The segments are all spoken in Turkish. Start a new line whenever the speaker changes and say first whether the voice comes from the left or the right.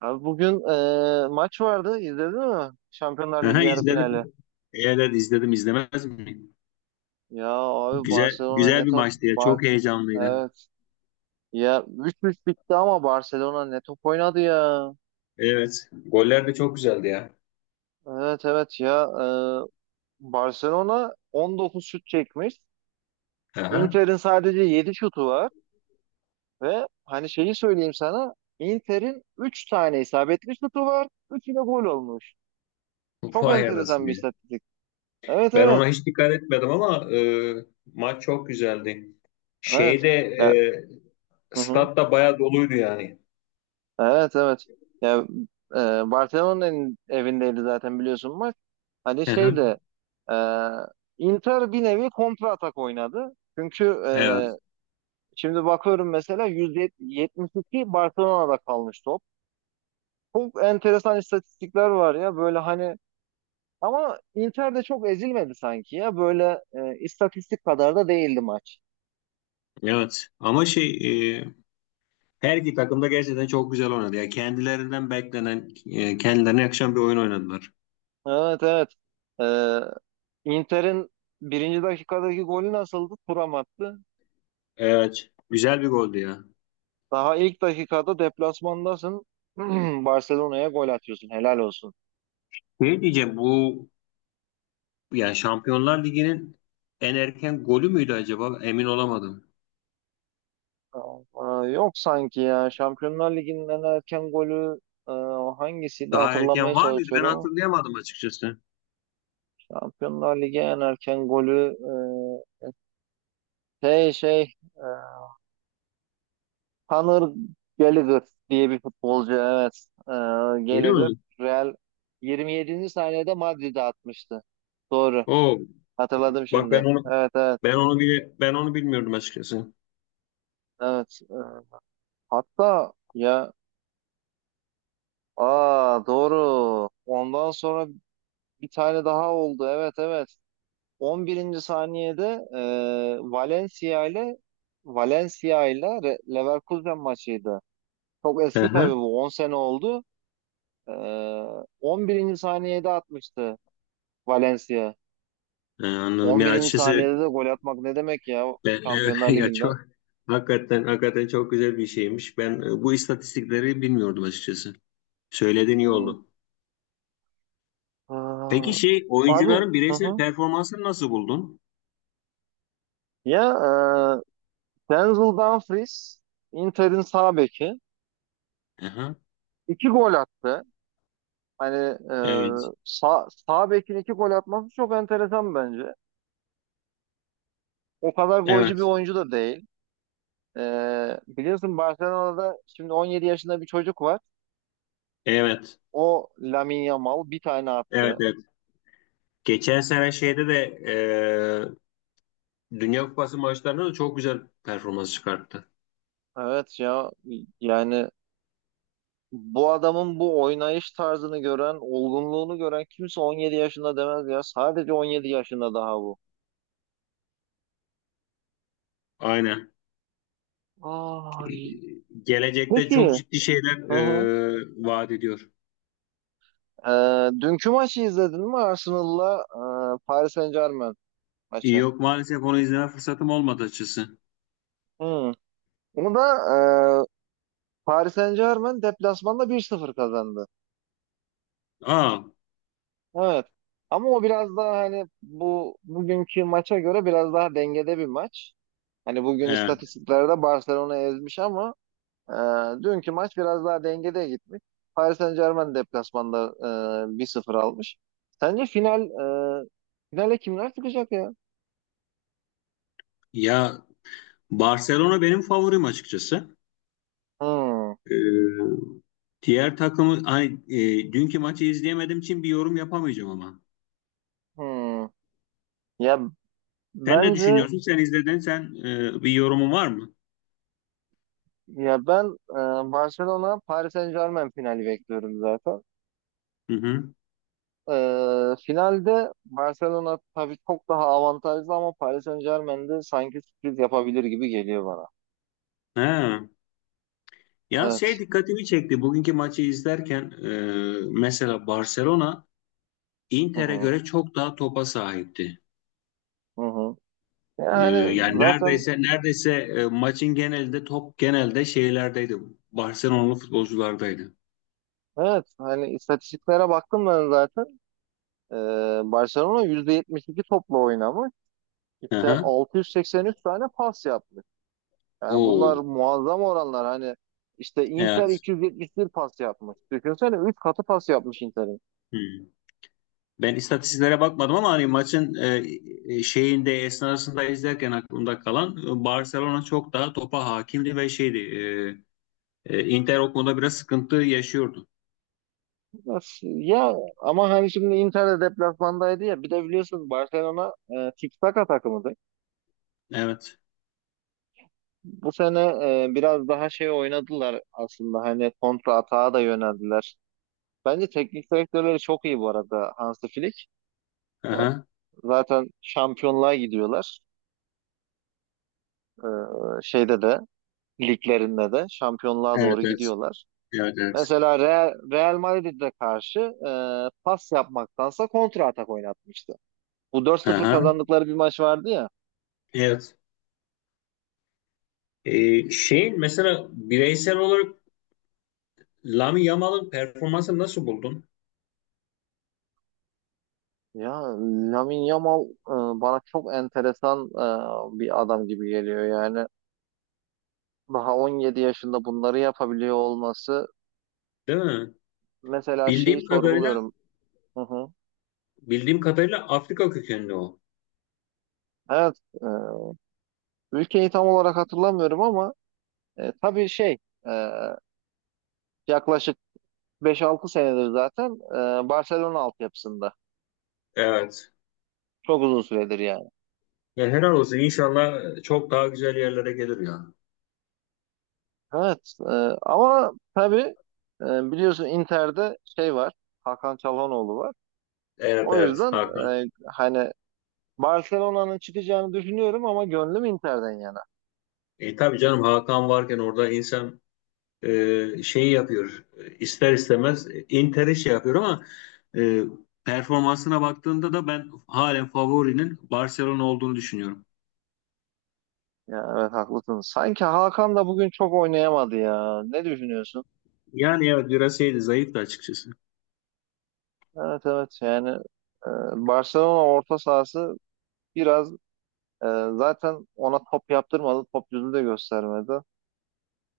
right: Abi bugün maç vardı. İzledin mi? Şampiyonlar Ligi
left: Aha,
right: yarı finali.
left: izledim. Evet izledim izlemez miyim?
right: Ya abi,
left: Güzel
right: Barcelona ne
left: güzel bir
right: top
left: maçtı ya.
right: var.
left: Çok heyecanlıydı.
right: Evet. Ya 3-3 bitti ama Barcelona ne top oynadı ya.
left: Evet. Goller de çok güzeldi ya.
right: Evet, evet, ya. Barcelona 19 şut çekmiş.
left: Aha.
right: Inter'in sadece 7 şutu var. Ve hani, şeyi söyleyeyim sana. Inter'in 3 tane isabetli şutu var. 3'ü de gol olmuş. Çok
left: Vay
right: enteresan
left: anasını
right: bir
left: ya.
right: istatistik. Evet,
left: Ben
right: evet.
left: ona hiç dikkat etmedim ama maç çok güzeldi.
right: Evet.
left: Şeyde
right: Ya.
left: e,
right: Hı hı.
left: Stat da bayağı doluydu yani.
right: Evet, evet. Ya, e, Barcelona'nın evindeydi zaten, biliyorsun, maç. Hani şey
left: Aha.
right: de e, Inter bir nevi kontra atak oynadı. Çünkü
left: Evet.
right: şimdi bakıyorum, mesela %72 Barcelona'da kalmış top. Çok enteresan istatistikler var ya böyle, hani, ama Inter de çok ezilmedi sanki ya, böyle istatistik kadar da değildi maç.
left: Evet. Ama e, her iki takım da gerçekten çok güzel oynadı. Ya kendilerinden beklenen, kendilerine yakışan bir oyun oynadılar.
right: Evet, evet. E, Inter'in birinci dakikadaki golü nasıldı? Thuram attı.
left: Evet. Güzel bir goldü ya.
right: Daha ilk dakikada deplasmandasın. Barcelona'ya gol atıyorsun. Helal olsun.
left: Ne diyeceğim bu, yani Şampiyonlar Ligi'nin en erken golü müydü acaba? Emin olamadım.
right: Aa, yok sanki ya. Şampiyonlar Ligi'nin en erken golü, o hangisiydi,
left: Daha
right: hatırlamaya
left: erken var mıydı? Ben
right: çalışıyorum.
left: hatırlayamadım açıkçası.
right: Şampiyonlar Ligi en erken golü, e, şey şey e, Conor Gallagher diye bir futbolcu, evet,
left: Öyle
right: Gallagher
left: mi?
right: Real 27. saniyede Madrid'e atmıştı. Doğru.
left: Oo,
right: Hatırladım
left: bak
right: şimdi.
left: ben onu
right: Evet, evet,
left: ben onu bile ben onu bilmiyordum açıkçası.
right: evet. Hatta ya. Aa, doğru. Ondan sonra bir tane daha oldu. Evet, evet. 11. saniyede e, Valencia ile Valencia ile Leverkusen maçıydı. Çok
left: Hı
right: eski
left: hı.
right: tabii bu. 10 sene oldu. E, on birinci saniyede atmıştı Valencia.
left: Anladım.
right: On
left: Ya
right: birinci
left: açıkçası
right: saniyede de gol atmak ne demek ya,
left: ben evet,
right: Şampiyonlar
left: ya
right: Ligi'nde?
left: çok hakikaten çok güzel bir şeymiş. Ben bu istatistikleri bilmiyordum açıkçası. Söylediğin iyi
right: Hı.
left: oldu.
right: Aa,
left: Peki şey
right: abi,
left: oyuncuların
right: hı
left: bireysel
right: hı.
left: performansını nasıl buldun?
right: Ya, Denzel Dumfries Inter'in sağ beki.
left: Aha,
right: İki gol attı. Hani, e,
left: evet.
right: sağ bekin iki gol atması çok enteresan bence. O kadar golcü
left: Evet.
right: bir oyuncu da değil. E, biliyorsun Barcelona'da şimdi 17 yaşında bir çocuk var.
left: Evet.
right: O Lamine Yamal bir tane
left: Evet.
right: attı.
left: Evet. Geçen sene Dünya Kupası maçlarında da çok güzel performans çıkarttı.
right: Evet ya, yani bu adamın bu oynayış tarzını gören, olgunluğunu gören kimse 17 yaşında demez ya. Sadece 17 yaşında daha bu.
left: Aynen.
right: Ay,
left: Gelecekte
right: peki.
left: çok ciddi şeyler
right: Hı hı.
left: vaat ediyor.
right: E, dünkü maçı izledin mi, Arsenal'la Paris Saint-Germain maçı?
left: Yok maalesef onu izleme fırsatım olmadı açıkçası.
right: Hı. Onu da e, Paris Saint-Germain deplasmanda 1-0 kazandı.
left: Aa,
right: Evet. Ama o biraz daha, hani, bu bugünkü maça göre biraz daha dengede bir maç. Hani bugün
left: evet.
right: istatistiklerde Barcelona ezmiş ama e, dünkü maç biraz daha dengede gitmiş. Paris Saint-Germain deplasmanda 1-0 almış. Sence e, finale kimler çıkacak ya?
left: Ya Barcelona benim favorim açıkçası.
right: Hmm.
left: E, diğer takımı hani dünkü maçı izleyemediğim için bir yorum yapamayacağım ama.
right: Hmm. Ya
left: Sen ne
right: bence,
left: düşünüyorsun? Sen izledin. Sen bir yorumun var mı?
right: ya ben, Barcelona Paris Saint-Germain finali bekliyorum zaten.
left: Hı hı.
right: Finalde Barcelona tabii çok daha avantajlı ama Paris Saint-Germain de sanki sürpriz yapabilir gibi geliyor bana.
left: He. Ya şey
right: Evet.
left: dikkatimi çekti. Bugünkü maçı izlerken mesela Barcelona
right: Hı
left: Inter'e
right: hı.
left: göre çok daha topa sahipti.
right: Hı hı.
left: E,
right: Yani
left: yani
right: zaten
left: neredeyse maçın genelinde top genelde şeylerdeydi. Barcelona'lı futbolculardaydı.
right: evet, hani, istatistiklere baktım ben zaten. Ee, Barcelona %72 topla oynamış.
left: Hı
right: İşte
left: hı.
right: 683 tane pas yapmış. Yani bunlar
left: Oo.
right: muazzam oranlar. Hani işte Inter
left: Evet.
right: 271 pas yapmış. Düşünsene 3 katı pas yapmış Inter.
left: Hmm. Ben istatistiklere bakmadım ama hani maçın e, e, şeyinde esnasında izlerken aklımda kalan, Barcelona çok daha topa hakimdi ve şeydi. Inter o konuda biraz sıkıntı yaşıyordu.
right: Nasıl? Ya ama hani şimdi Inter de deplasmandaydı ya. Bir de biliyorsunuz Barcelona tiki-taka takımıdır.
left: Evet.
right: Bu sene biraz daha şey oynadılar aslında. Hani kontra atağa da yöneldiler. Bence teknik direktörleri çok iyi bu arada, Hansi Flick.
left: Aha.
right: Zaten şampiyonluğa gidiyorlar. E, şeyde de liglerinde de şampiyonluğa
left: Evet,
right: doğru
left: evet.
right: gidiyorlar.
left: Evet, evet.
right: Mesela Real Madrid'e karşı e, pas yapmaktansa kontra atak oynatmıştı. Bu 4-0
left: Aha.
right: kazandıkları bir maç vardı ya.
left: Evet. Şeyin mesela bireysel olarak Lamine Yamal'ın performansını nasıl buldun?
right: Ya Lamine Yamal bana çok enteresan, bir adam gibi geliyor yani. Daha 17 yaşında bunları yapabiliyor olması,
left: Değil mi?
right: mesela, şeyi
left: Bildiğim kadarıyla
right: sorguluyorum. Hı hı.
left: bildiğim kadarıyla Afrika kökenli o.
right: Evet, ülkeyi tam olarak hatırlamıyorum ama tabii şey, e, yaklaşık 5-6 senedir zaten Barcelona altyapısında.
left: Evet.
right: Çok uzun süredir yani.
left: Ya helal olsun. İnşallah çok daha güzel yerlere gelir ya.
right: Evet, ama tabii, biliyorsun Inter'de şey var, Hakan Çalhanoğlu var.
left: Evet
right: O
left: evet
right: yüzden
left: Hakan.
right: hani Barcelona'nın çıkacağını düşünüyorum ama gönlüm Inter'den yana.
left: E, tabii canım Hakan varken orada insan şeyi yapıyor. E, ister istemez Inter'i şey yapıyor ama e, performansına baktığında da ben halen favorinin Barcelona olduğunu düşünüyorum.
right: Ya evet, haklısın. Sanki Hakan da bugün çok oynayamadı ya. Ne düşünüyorsun?
left: Yani evet biraz şeydi, zayıftı açıkçası.
right: Evet, evet, yani e, Barcelona orta sahası biraz, e, zaten ona top yaptırmadı. Top yüzü de göstermedi.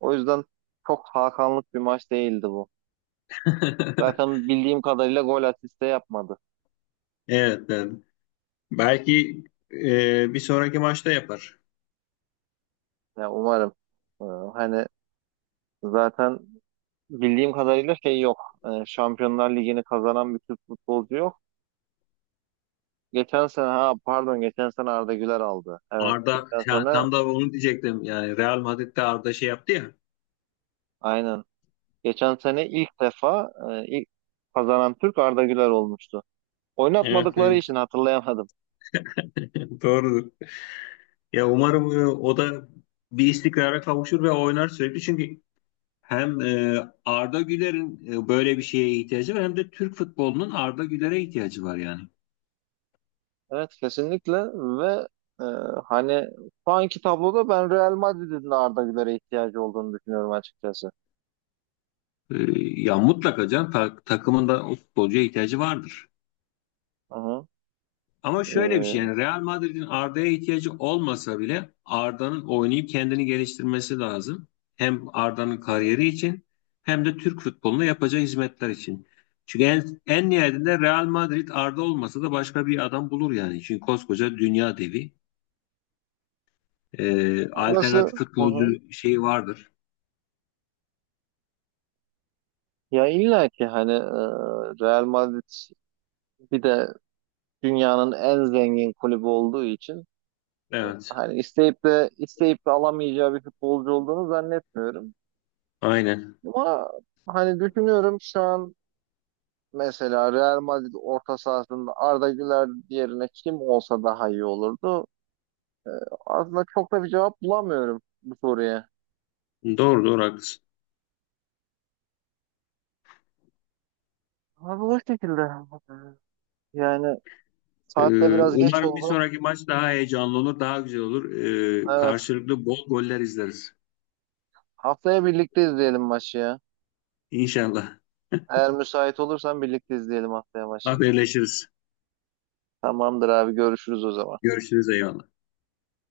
right: O yüzden çok Hakanlık bir maç değildi bu. Zaten bildiğim kadarıyla gol asiste yapmadı.
left: Evet, evet. Belki bir sonraki maçta yapar.
right: Ya umarım. E, hani zaten bildiğim kadarıyla şey yok. Şampiyonlar Ligi'ni kazanan bir Türk futbolcu yok. Geçen sene, ha pardon, geçen sene Arda Güler aldı. Evet,
left: Arda
right: geçen
left: ya,
right: sene
left: tam da onu diyecektim. Yani Real Madrid'de Arda şey yaptı ya.
right: aynen. Geçen sene ilk defa, ilk kazanan Türk, Arda Güler olmuştu.
left: Evet,
right: Oynatmadıkları
left: evet.
right: için hatırlayamadım.
left: Doğrudur. Ya umarım o da bir istikrara kavuşur ve oynar sürekli. Çünkü hem Arda Güler'in, böyle bir şeye ihtiyacı var, hem de Türk futbolunun Arda Güler'e ihtiyacı var yani.
right: Evet, kesinlikle. Ve e, hani şu anki tabloda ben Real Madrid'in de Arda Güler'e ihtiyacı olduğunu düşünüyorum açıkçası.
left: E, ya mutlaka can takımın da o futbolcuya ihtiyacı vardır.
right: Hı hı.
left: Ama şöyle bir şey,
right: E,
left: yani Real Madrid'in Arda'ya ihtiyacı olmasa bile Arda'nın oynayıp kendini geliştirmesi lazım. Hem Arda'nın kariyeri için hem de Türk futboluna yapacağı hizmetler için. Çünkü en nihayetinde Real Madrid Arda olmasa da başka bir adam bulur yani. Çünkü koskoca dünya devi.
right: orası
left: Alternatif
right: Hı hı.
left: futbolcu şeyi vardır.
right: Ya illa ki hani, Real Madrid bir de dünyanın en zengin kulübü olduğu için,
left: Evet,
right: hani, isteyip de isteyip de alamayacağı bir futbolcu olduğunu zannetmiyorum.
left: aynen.
right: Ama hani düşünüyorum şu an, mesela Real Madrid orta sahasında Arda Güler yerine kim olsa daha iyi olurdu. Aslında çok da bir cevap bulamıyorum bu soruya.
left: Doğru, doğru haklısın.
right: Abi, o şekilde. Yani saat de biraz geç
left: Umarım bir
right: oldu.
left: sonraki maç daha heyecanlı olur, daha güzel olur.
right: Evet.
left: Karşılıklı bol goller izleriz.
right: Haftaya birlikte izleyelim maçı ya.
left: İnşallah.
right: Eğer müsait olursan birlikte izleyelim haftaya maçı.
left: Haberleşiriz.
right: Tamamdır abi, görüşürüz o zaman.
left: Görüşürüz, eyvallah.